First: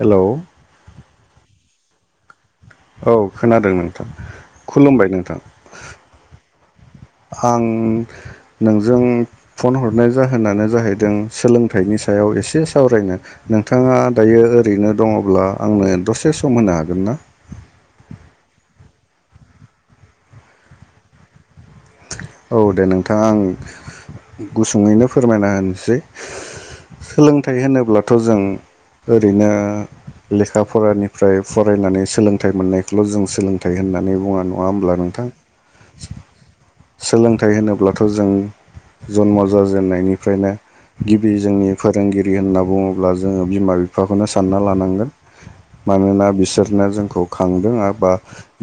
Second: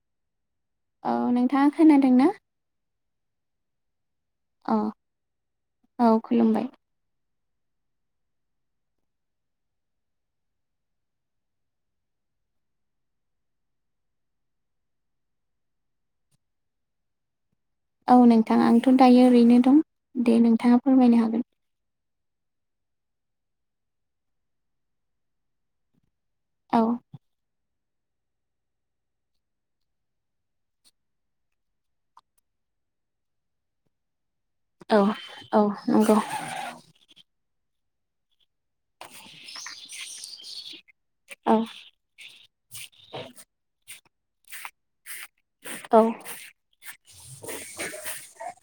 Hello औ नोंथाङा खोनादों ना औ खोनादों नोंथां, औ खुलुमबाय नोंथां औ खुलुमबाय आं नोंजों फन हरनाय जाहोनानो जाहैदों सोलोंथाइनि सायाव याव एसे सावरायनो नोंथाङा दायो ओरैनो दङ'ब्ला आंनो दसे सम होनो हागोन ना? [unintelligible] औ नोंथां आंथ' दायो ओरैनो दं, दे नोंथाङा फोरमायनो हागोन औ दे नोंथाङा आं गुसुङैनो फोरमायना होनोसै औ सोलोंथाइ होनोब्लाथ' जों ओरैनो लेखा फरानिफ्राय फरायनानै सोलोंथाइ मोननायखौल' जों सोलोंथाइ होन होननानै बुङा नङा होमब्ला औ नोंथां औ नंगौ सोलोंथाइ होनोब्लाथ' जों जन्म' जाजेननायनिफ्रायनो गिबि औ जोंनि फोरोंगिरि होनना बुङोब्ला जोङो बिमा-बिफाखौनो सानना लानांगोन औ मानोना बिसोरनो जोंखौ खांदों बा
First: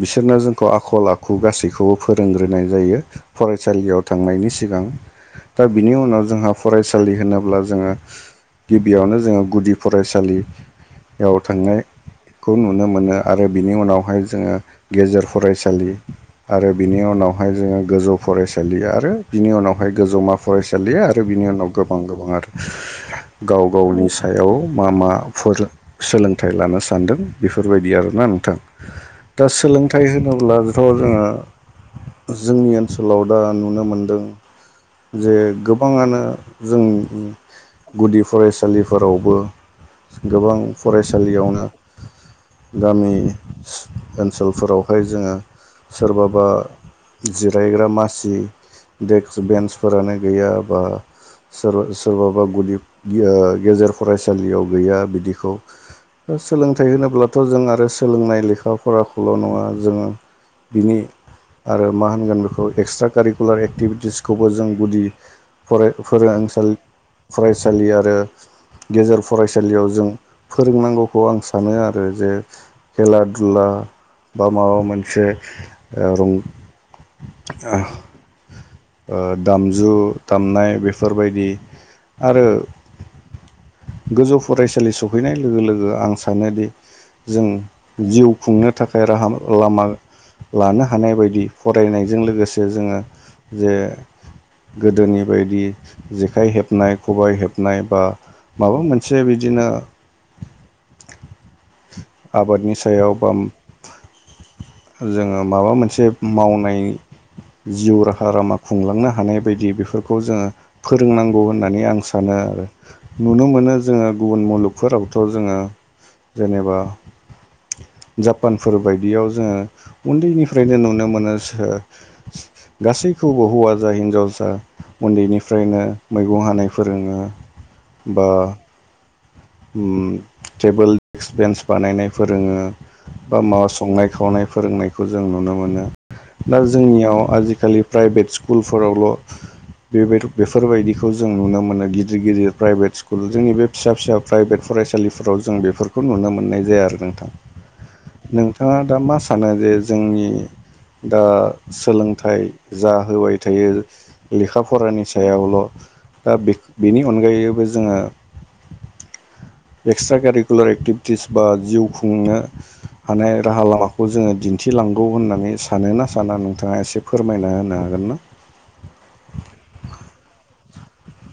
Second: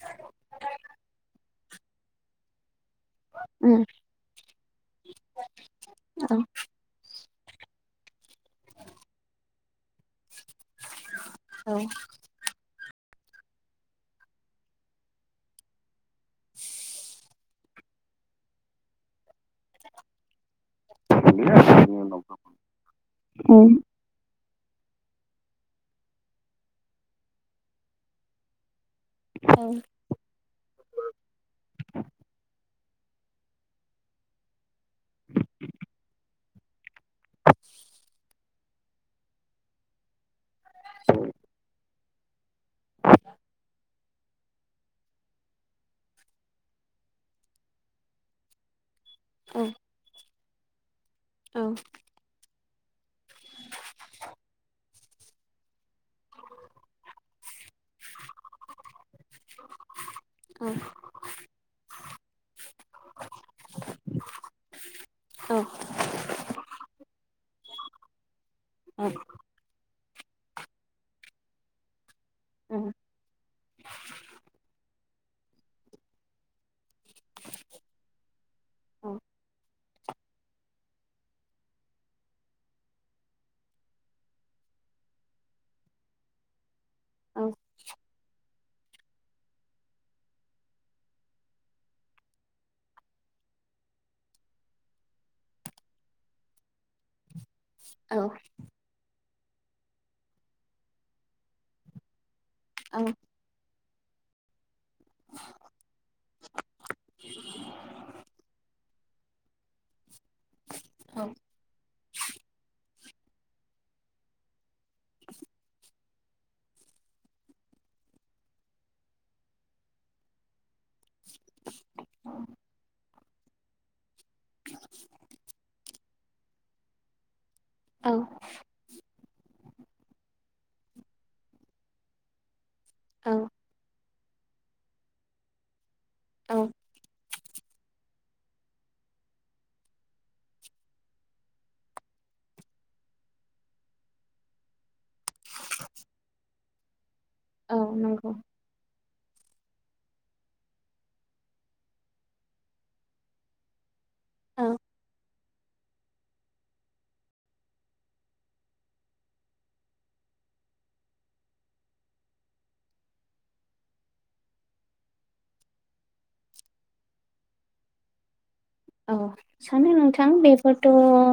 बिसोरनो जोंखौ आखल-आखु गासै खौबो फोरोंग्रोनाय जायो उम फरायसालियाव थांनायनि सिगां दा बिनि उनाव औ जोंहा फरायसालि होनाब ब्ला जोङो गिबियावनो जोङो गुदि फरायसालियाव औ थांनायखौ नु नो मोनो आरो बिनि उनावहाय जोङो गेजेर फरायसालि आरो बिनि उनावहाय जोङो गोजौ फरायसालि आरो बिनि उनावहाय गोजौमाफ फरायसालि आरो बिनि उनाव गोबां गोबां आरो गाव उम गावनि सायाव मा मा फोर सोलोंथाइ लानो सानदों बेफोरबायदि आरोना नोंथां दा औ सोलोंथाइ होनोब्लाथ' जोङो जोंनिओन सोलाव दा नुनो मोनदों जे गोबाङानो जोंनि गुदि फरायसालिफोरावबो गोबां फरायसालियावनो गामि ओनसोलफोरावहाय जोङो सोरबाबा जिरायग्रा मासि देक्स औ बेन्सफोरानो गैया बा औ सोर- सोरबाबा गुदि ओ गेजेर फरायसालियाव गैया बिदिखौ सोलोंथाइ होनोब्लाथ' जों आरो सोलोंनाय लेखा फराखौल' नङा जोङो औ बिनि आरो मा होनगोन बे खौ एक्सट्रा कारिकुलार एक्टिभिटिसखौबो जों गुदि औ फराय फोरोंसालि फरायसालि आरो गेजेर फरायसालियाव जों फोरोंनांगौखौ आं सानो आरो जे उम औ खेला दुला बा माबा मोन से ओ रं ओ दाम जु दामनाय बेफोरबायदि आरो गोजौ फरायसालि सफैनाय लोगो लोगो आं सानोदि जों जिउ खुंनो थाखाय राहा लामा लानो हानाय बायदि फर फरायनायजों लोगोसे जोङो जे गोदोनि बायदि जेखाइ हेबनाय खबाइ हेब नाय बा औ माबा मोनसे बिदिनो आबादनि सायाव बा जोङो माबा मोनसे मावनाय जिउ राहा लामा खुंलांनो हाग हानाय बायदि बेफोरखौ जोङो फोरोंनांगौ होननानै आं सानो आरो। नुनो मोनो जोङो गुबुन मुलुगफोरावथ' जोङो जेनेबा जापानफोर बायदियाव जोङो उन्दैनिफ्रायनो नुनो मोनो सो गासैखौबो हौवा जा हिनजाव जा उन्दैनिफ्रायनो मैगं हानाय फोरोङो बा उम टेबोल देक्स बेन्स बानायनाय फोरोङो औ बा माबा संनाय खावनाय फोरोंनायखौ जों नुनो मोनो दा औ जोंनियाव आजि खालि प्राइभेट स्कुलफोरावल' बे बेफोरबायदिखौ जों नुनो मोनो गिदिर गिदिर प्राइभेट स्कुल जोंनि बे फिसा फिसा प्राइभेट फरायसालिफोराव जों बेफोरखौ नुनो मोननाय जाया आरो नोंथां। औ नंगौ नोंथाङा दा मा सानो जे जोंनि दा सोलोंथाइ जा होबाय थायो लेखा औ फरानि सायावल' दा बेख बेनि अनगायैबो जोङो एक्सट्रा कारिकुलार एक्टिभिटिस बा जिउ खुंनो हानाय राहा लामाखौ जोङो दिन्थिलांगौ होननानै सानो ना साना नोंथाङा एसे फोरमायना होनो हाग गोनना औ सानो नोंथां बेफोरथ' ओ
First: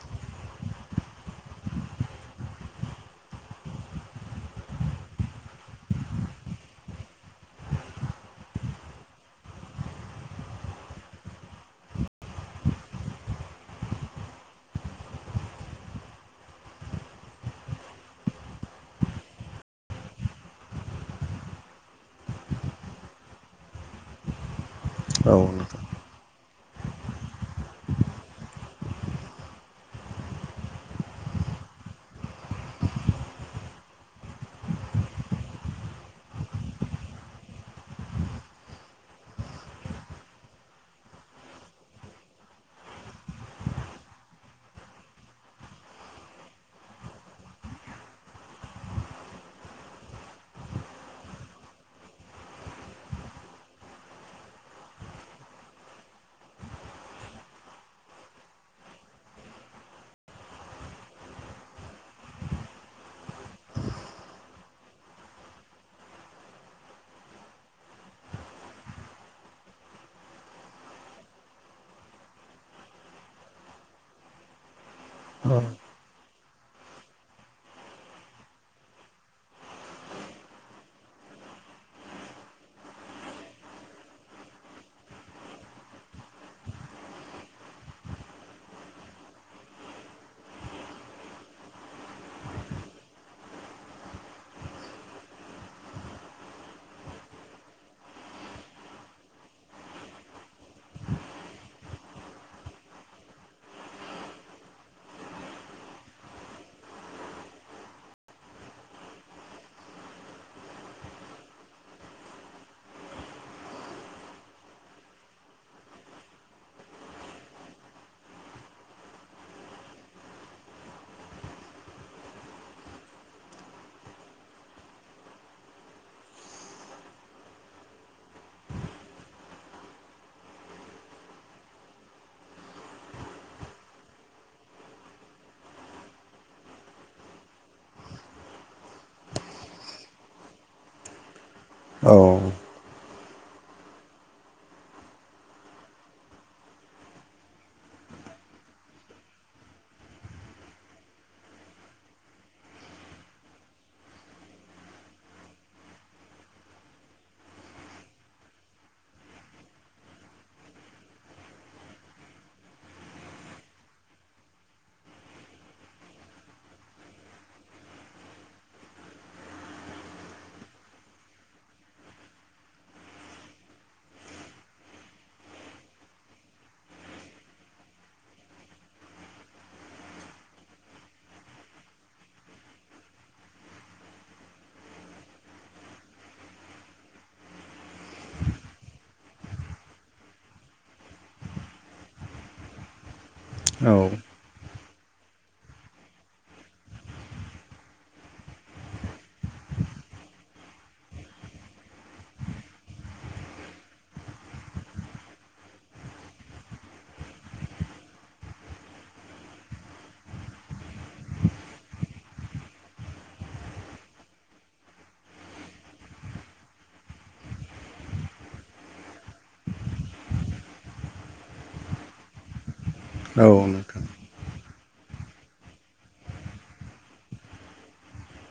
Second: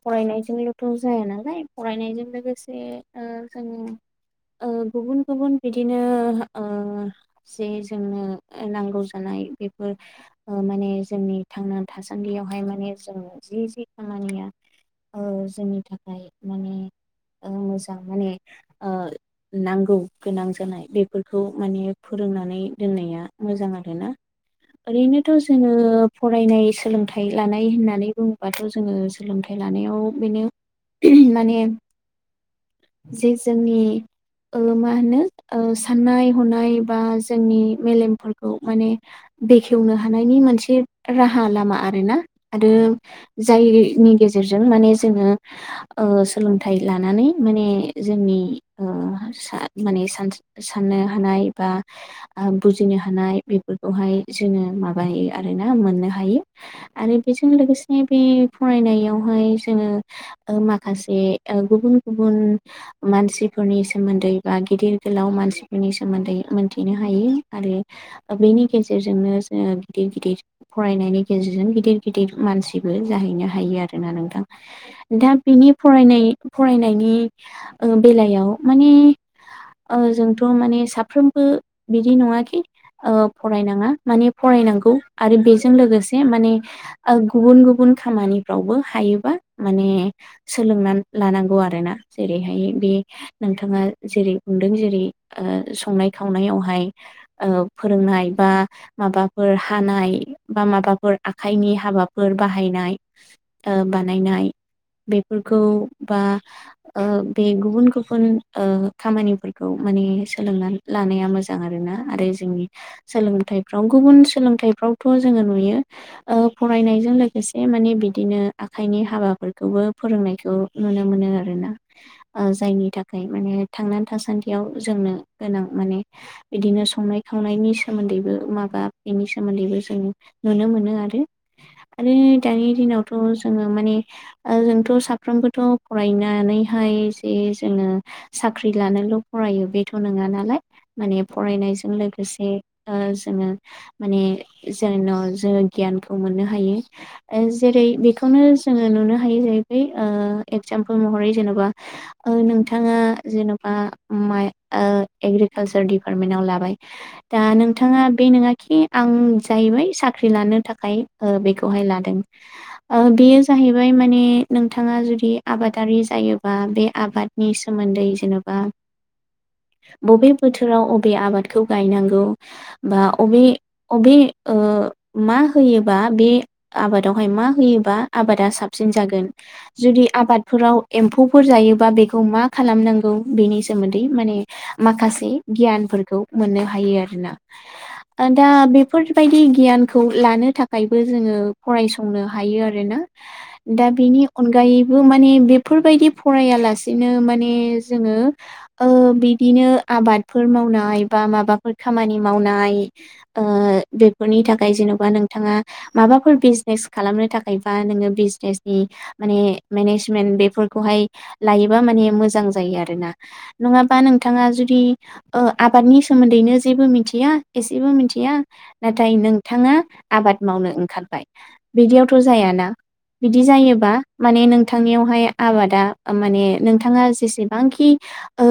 फरायनायजोंल' थ' जाया नालाय फरायनायजों लोगोसे ओ जोङो ओ गुबुन गुबुन बिदिनो ओ जे जोंनो नांगौ जानाय मानाय बेफोर ओ माने जोंनि थांना थासान्दियावहाय माने जों जि जि खामानिया ओ जोंनि थाखाय माने ओ मोजां माने ओ नांगौ गोनां जानाय बेफोरखौ माने फोर रोंनानै दोननाया मोजां आरोना। [inaudible] ओरैनोथ' जोङो नोंथां फरायनाय सोलोंथाइ लानाय होननानै बुङोबाथ' जोङो सोलोंथाइ लानायाव बेनो माने जे जोंनि ओलोमा होनो साननाय हनाय बा जोंनि मेलेमफोरखौ माने बेखेवनो हानायनि मोनसे राहा लामा आरोना आरो जायनि गेजेरजों माने जोङो ओ सोलोंथाइ लानानै माने जोंनि ओ सा माने सानथ सान हानाय बा बुजिनो हानाय बेफोरखौहाय जोङो माबायो आरो। ना मोननो हायो आरो बेजों लोगोसे बे फरायनायावहाय जोङो माखासे गुबुन गुबुन मानसिफोरनि सोमोन्दै बा गिदिर गोलाव मानसिफोरनि सोमोन्दै मोनथिनो हायो आरो बेनि गेजेरजोंनो जो गिदिर- गिदिर फरायनायनि गेजेरजों गिदिर-गिदिर मानसिबो जाहैनो हायो आरोना नोंथां दा बिनि फरायनाय फरायनायनि बेलायाव माने जोंथ' माने साफ्रोमबो बिदि नङाखि फरायनाङा माने फरायनांगौ आरो बेजों लोगोसे माने गुबुन गुबुन खामानिफ्रावबो हायोबा माने सोलोंनानै लानांगौ आरोना जेरैहाय बे नोंथाङा जेरै बुंदों जेरै ओ संनाय खावनायावहाय फोरोंनाय बा माबाफोर हा हानाय बा माबाफोर आखाइनि हाबाफोर बाहायनाय ओ बानायनाय बेफोरखौ बा ओ बे गुबुन गुबुन ओ खामानिफोरखौ माने सोलोंना लानाया मोजां आरोना आरो जोंनि सोलोंथाइफ्राव गुबुन सोलों सोलोंथाइफ्रावथ' जोङो नुयो ओ फरायनायजों लोगोसे माने बिदिनो आखाइनि हाबाफोरखौ खौबो फोरोंनायखौ नुनो मोनो आरोना ओ जायनि थाखाय माने थांनानै थासान्दियाव जोंनो गोनां माने बिदिनो संनाय खावनायनि सोमोन्दैबो माबा बेनि सोमोन्दैबो जों नुनो मोनो आरो आरो दानि दिनावथ' जोङो माने जोंथ' साफ्रोमबोथ' फरायनानै हाय जे जोङो साख्रि लानोल' फरायो बेथ' नङा नालाय माने फरायनाय बेजों औ लोगोसे जोङो माने जेन' जोङो गियानखौ मोननो हायो जेरै बेखौनो जोङो नुनो हायो जाहैबाय ओ इगजामपोल महरै जेनेबा ओ नोंथाङा जेन'बा माइ ओ एग्रिकालसार दिपार्टमेन्टाव लाबाय दा नोंथाङा बे नङाखि आं जाहैबाय साख्रि लानो थाखाय ओ बेखौहाय लादों ओ बेयो जाहैबाय माने नोंथाङा जुदि आबादारि जायोबा बे आबादनि सोमोन्दै जेन'बा [inaudible] बबे बोथोराव बबे आबादखौ गायनांगौ बा अबे अबे ओ मा होयोबा बे आबादावहाय मा होयोबा आबादा साब साबसिन जागोन जुदि आबादफोराव एम्फौफोर जायोबा बेखौ मा खालामनांगौ बेनि स सोमोन्दै माने माखासे गियानफोरखौ मोननो हायो आरोना। दा बेफोरबायदि गियानखौ लानो थाखायबो जोङो फरायसंनो हायो आरोना। दा बिनि औ अनगायै बो माने बेफोरबायदि फरायालासेनो माने जोङो ओ बिदिनो आबादफोर मावनाय बा माबाफोर खामानि मावनाय ओ बेफोरनि थाखाय जेन'बा नोंथाङा माबाफोर बिजनेस खालामनो थाखाय बा बिजनेसनि माने मेनेजमेन्ट बेफोरखौहाय लायोबा माने मोजां जायो आरो नङाबा नोंथाङा जुदि ओ आबादनि सोमोन्दैनो जेबो मिथिया एसेबो मिथिया नाथाय नोंथाङा आबाद मावनो ओंखारबाय बिदियावथ' जायाना। बिदि जायोबा नोंथां माने नों थां नोंथांनियावहाय आबादा माने नोंथाङा जेसेबांखि ओ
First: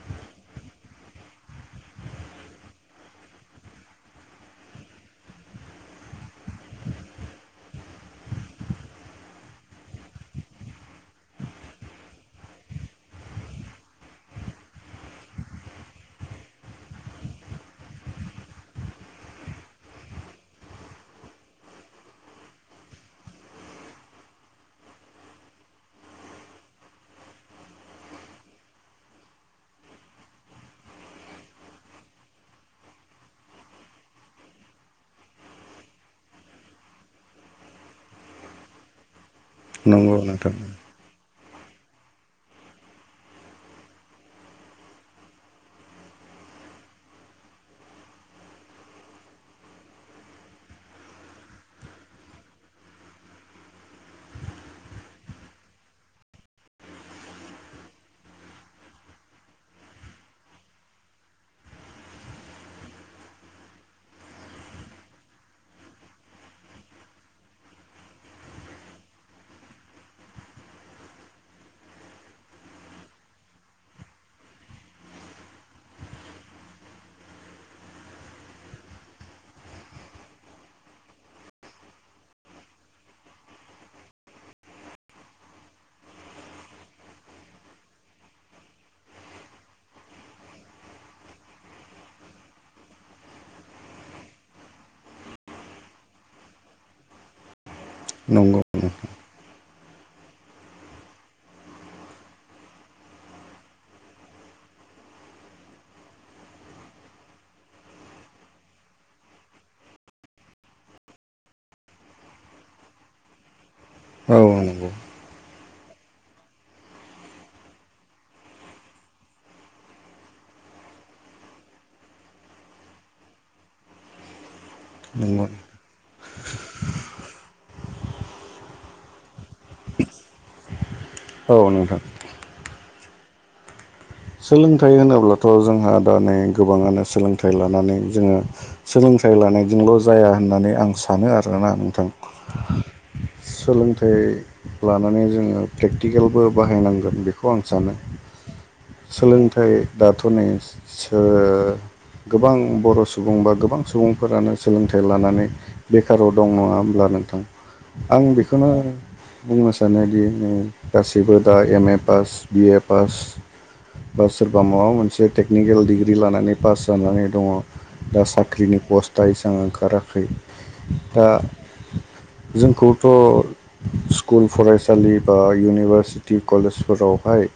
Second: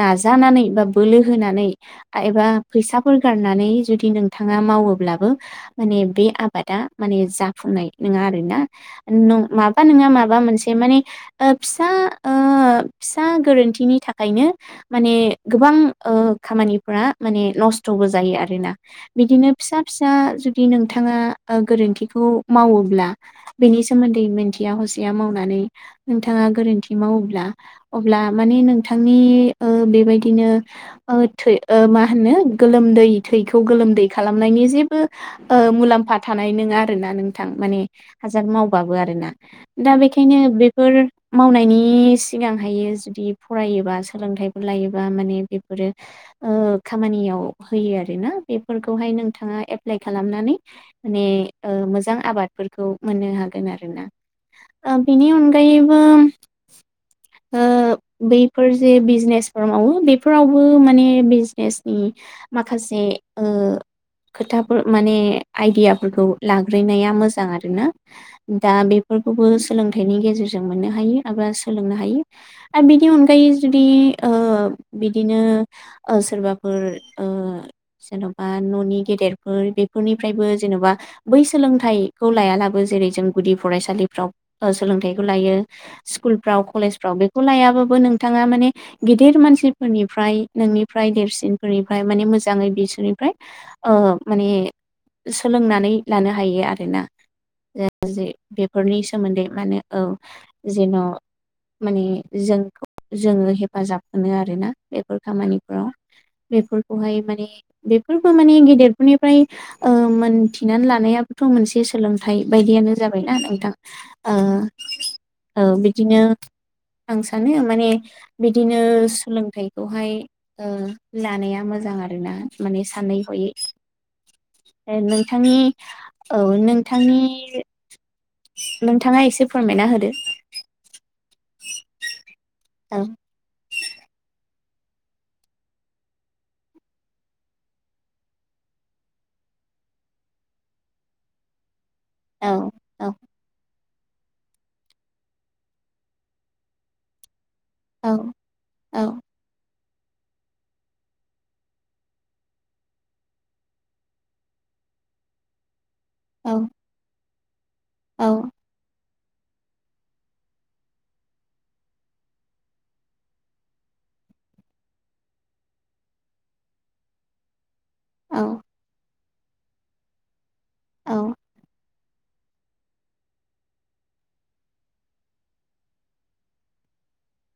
नाजानानै बा बोलो होनानै एबा फैसाफोर गारनानै जुदि नोंथाङा मावोब्लाबो माने बे आबादा माने जाफुंनाय नोङा आरोना न माबा नङा माबा मोनसे माने ओ फिसा ओ फिसा सा गोरोन्थिनि थाखायनो माने गोबां ओ खामानिफोरा माने नस्थ थ'बो जायो आरोना बिदिनो फिसा फिसा जुदि नोंथाङा गोरोन्थिखौ मावो ब्ला बेनि सोमोन्दै मिथिया हसेया मावनानै नोंथाङा गोरोन्थि मावोब्ला अब्ला माने नोंथांनि ओ बेबायदिनो ओ थै ओ मा होनो गोलोमदै थैखौ गोलोमदै खालामनायनि जेबो ओ मुलाम्फा थानाय नङा आरोना नोंथां माने हाजार मावबाबो आरोना दा नंगौ बेखायनो नोंथां बेफोर मावनायनि सिगांहायो जुदि फरायोबा सोलोंथाइफोर लायोबा माने बेफोरो ओ खामानियाव होयो आरोना बेफोरखौहाय नोंथाङा एप्लाइ खालामनानै माने ओ मोजां आबाद फोर मोननो हागोन आरोना बिनि अनगायैबो ओ बैफोर जे बिजनेसफोर मावो बेफोरावबो माने बिजनेसनि माखासे ओ खोथाफोर माने आइडियाफोरखौ लाग्रोननाया मोजां आरोना दा बेफोर फोरखौबो सोलोंथाइनि गेजेरजों मोननो हायो एबा सोलोंनो हायो आरो बिनि अनगायै जुदि ओ बिदिनो सोरबाफोर ओ [inaudible] जेन'बा न'नि गेदेरफोर बेफोरनिफ्रायबो जेन'बा बै सोलोंथाइखौ लायालाबो जेरै जों गुदि फरायसालिफ्राव सोलोंथाइखौ लायो, स्कुलफ्राव कलेजफ्राव बेखौ लायाबाबो बो नोंथाङा मान गेदेर मानसिफोरनिफ्राय नोंनिफ्राय देरसिनफोरनि फ्राय माने मोजाङै बिसोरनिफ्राय ओ माने सोलोंनानै लानो हायो आरोना। ज नंगौ बेफोरनि सोमोन्दै माने औ जेन' माने जोंखौ जोङो हेफाजाब होनो आरोना बेफोर खामानिफोराव। [unintelligible] खौहाय माने बेफोरबो माने गेदेरफोरनिफ्राय ओ मोनथिनानै लानायाबोथ' मोनसे सोलोंथाइ बायदियानो जाबायना नोंथां। ओ औ नंग'। औ बिदिनो आं सानो माने बिदिनो सोलोंथाइखौहाय लानाया मो जां आरोना माने सानै हयै। नंगौ नोंथांनि औ नोंथांनि नोंथाङा एसे फोरमायना होदो। औ नोंथां। औ। सोलोंथाइ होनोब्लाथ' जोंहा दा नै गोबाङानो सोलोंथाइ लानानै जोङो सोलों थाइ लानायजोंल' जाया होननानै आं सानो आरोना औ नोंथां। औ सोलों थाइ लानानै जोङो प्रेक्टिकेलबो बाहायनांगोन बेखौ आं सानो। औ औ सोलोंथाइ दाथ' नै सो गोबां बर' सुबुं बा गोबां सुबुंफोरानो सोलोंथाइ लानानै बेखाराव औ दं नङा होमब्ला नोंथां? औ आं बेखोनो बुंनो सानोदि गासैबो दा M A pass, BA pass. बा सोरबा माबा मोनसे टेकनिकेल डिग्रि लानानै पास जानानै दङ। दा औ साख्रिनि पस्टआ एसबां ओंखाराखै। औ दा जोंखौथ' स्कुल फरायसालि बा इउनिभारसिटि कलेजफोरावहाय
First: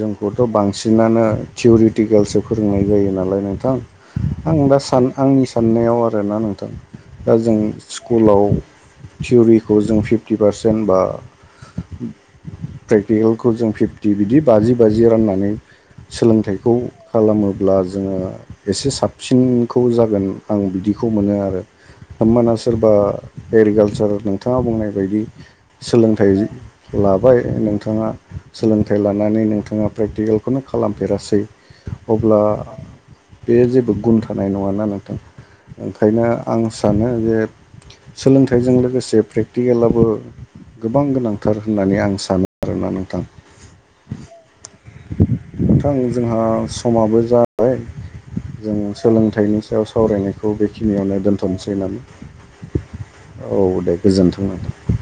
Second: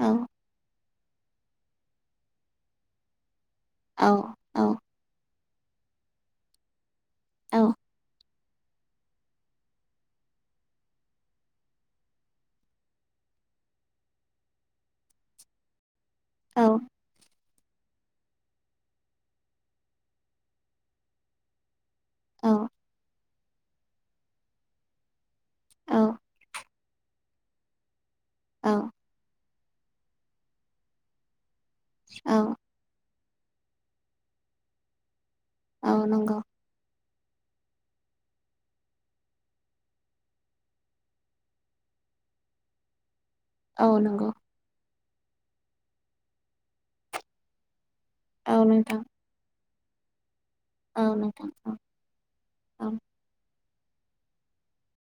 औ बांसिनानो थियरिटिकेलसो फोरोंनाय जायो नालाय नों थां। औ औ आं दा सान आंनि साननायाव आरोना नोंथां। दा जों औ स्कुलाव थियरिखौ जों फिफ्टि पारसेन्ट बा प्रेक्टिकेलखौ जों फिफ्टि बिदि बाजि बाजि राननानै सोलोंथाइखौ औ खालामो, अब्ला जोङो एसे साबसिनखौ जागोन आं बिदिखौ मोनो आरो। होमबाना सोरबा एग्रिकालसार नोंथाङा बुंनाय बायदि सोलोंथाइ लाबाय नोंथाङा औ सोलोंथाइ लानानै नोंथाङा प्रेक्टिकेलखौनो खालामफेरासै। औ अब्ला बे जेबो गुन थानाय नङाना नोंथां। औ ओंखायनो नंगौ आं सानो जे सोलोंथाइजों लोगोसे प्रेक्टिकेलाबो गोबां गोनांथार होननानै आं सानो। आरोना नोंथां। औ नंगौ। नोंथां जोंहा समाबो जाबाय। औ जों नोंथां सोलोंथाइनि याव सावरायनायखौ औ बेखिनियावनो नोंथां दोनथ'नोसै औ औ होननानै। औ दे गोजोन्थों नोंथां।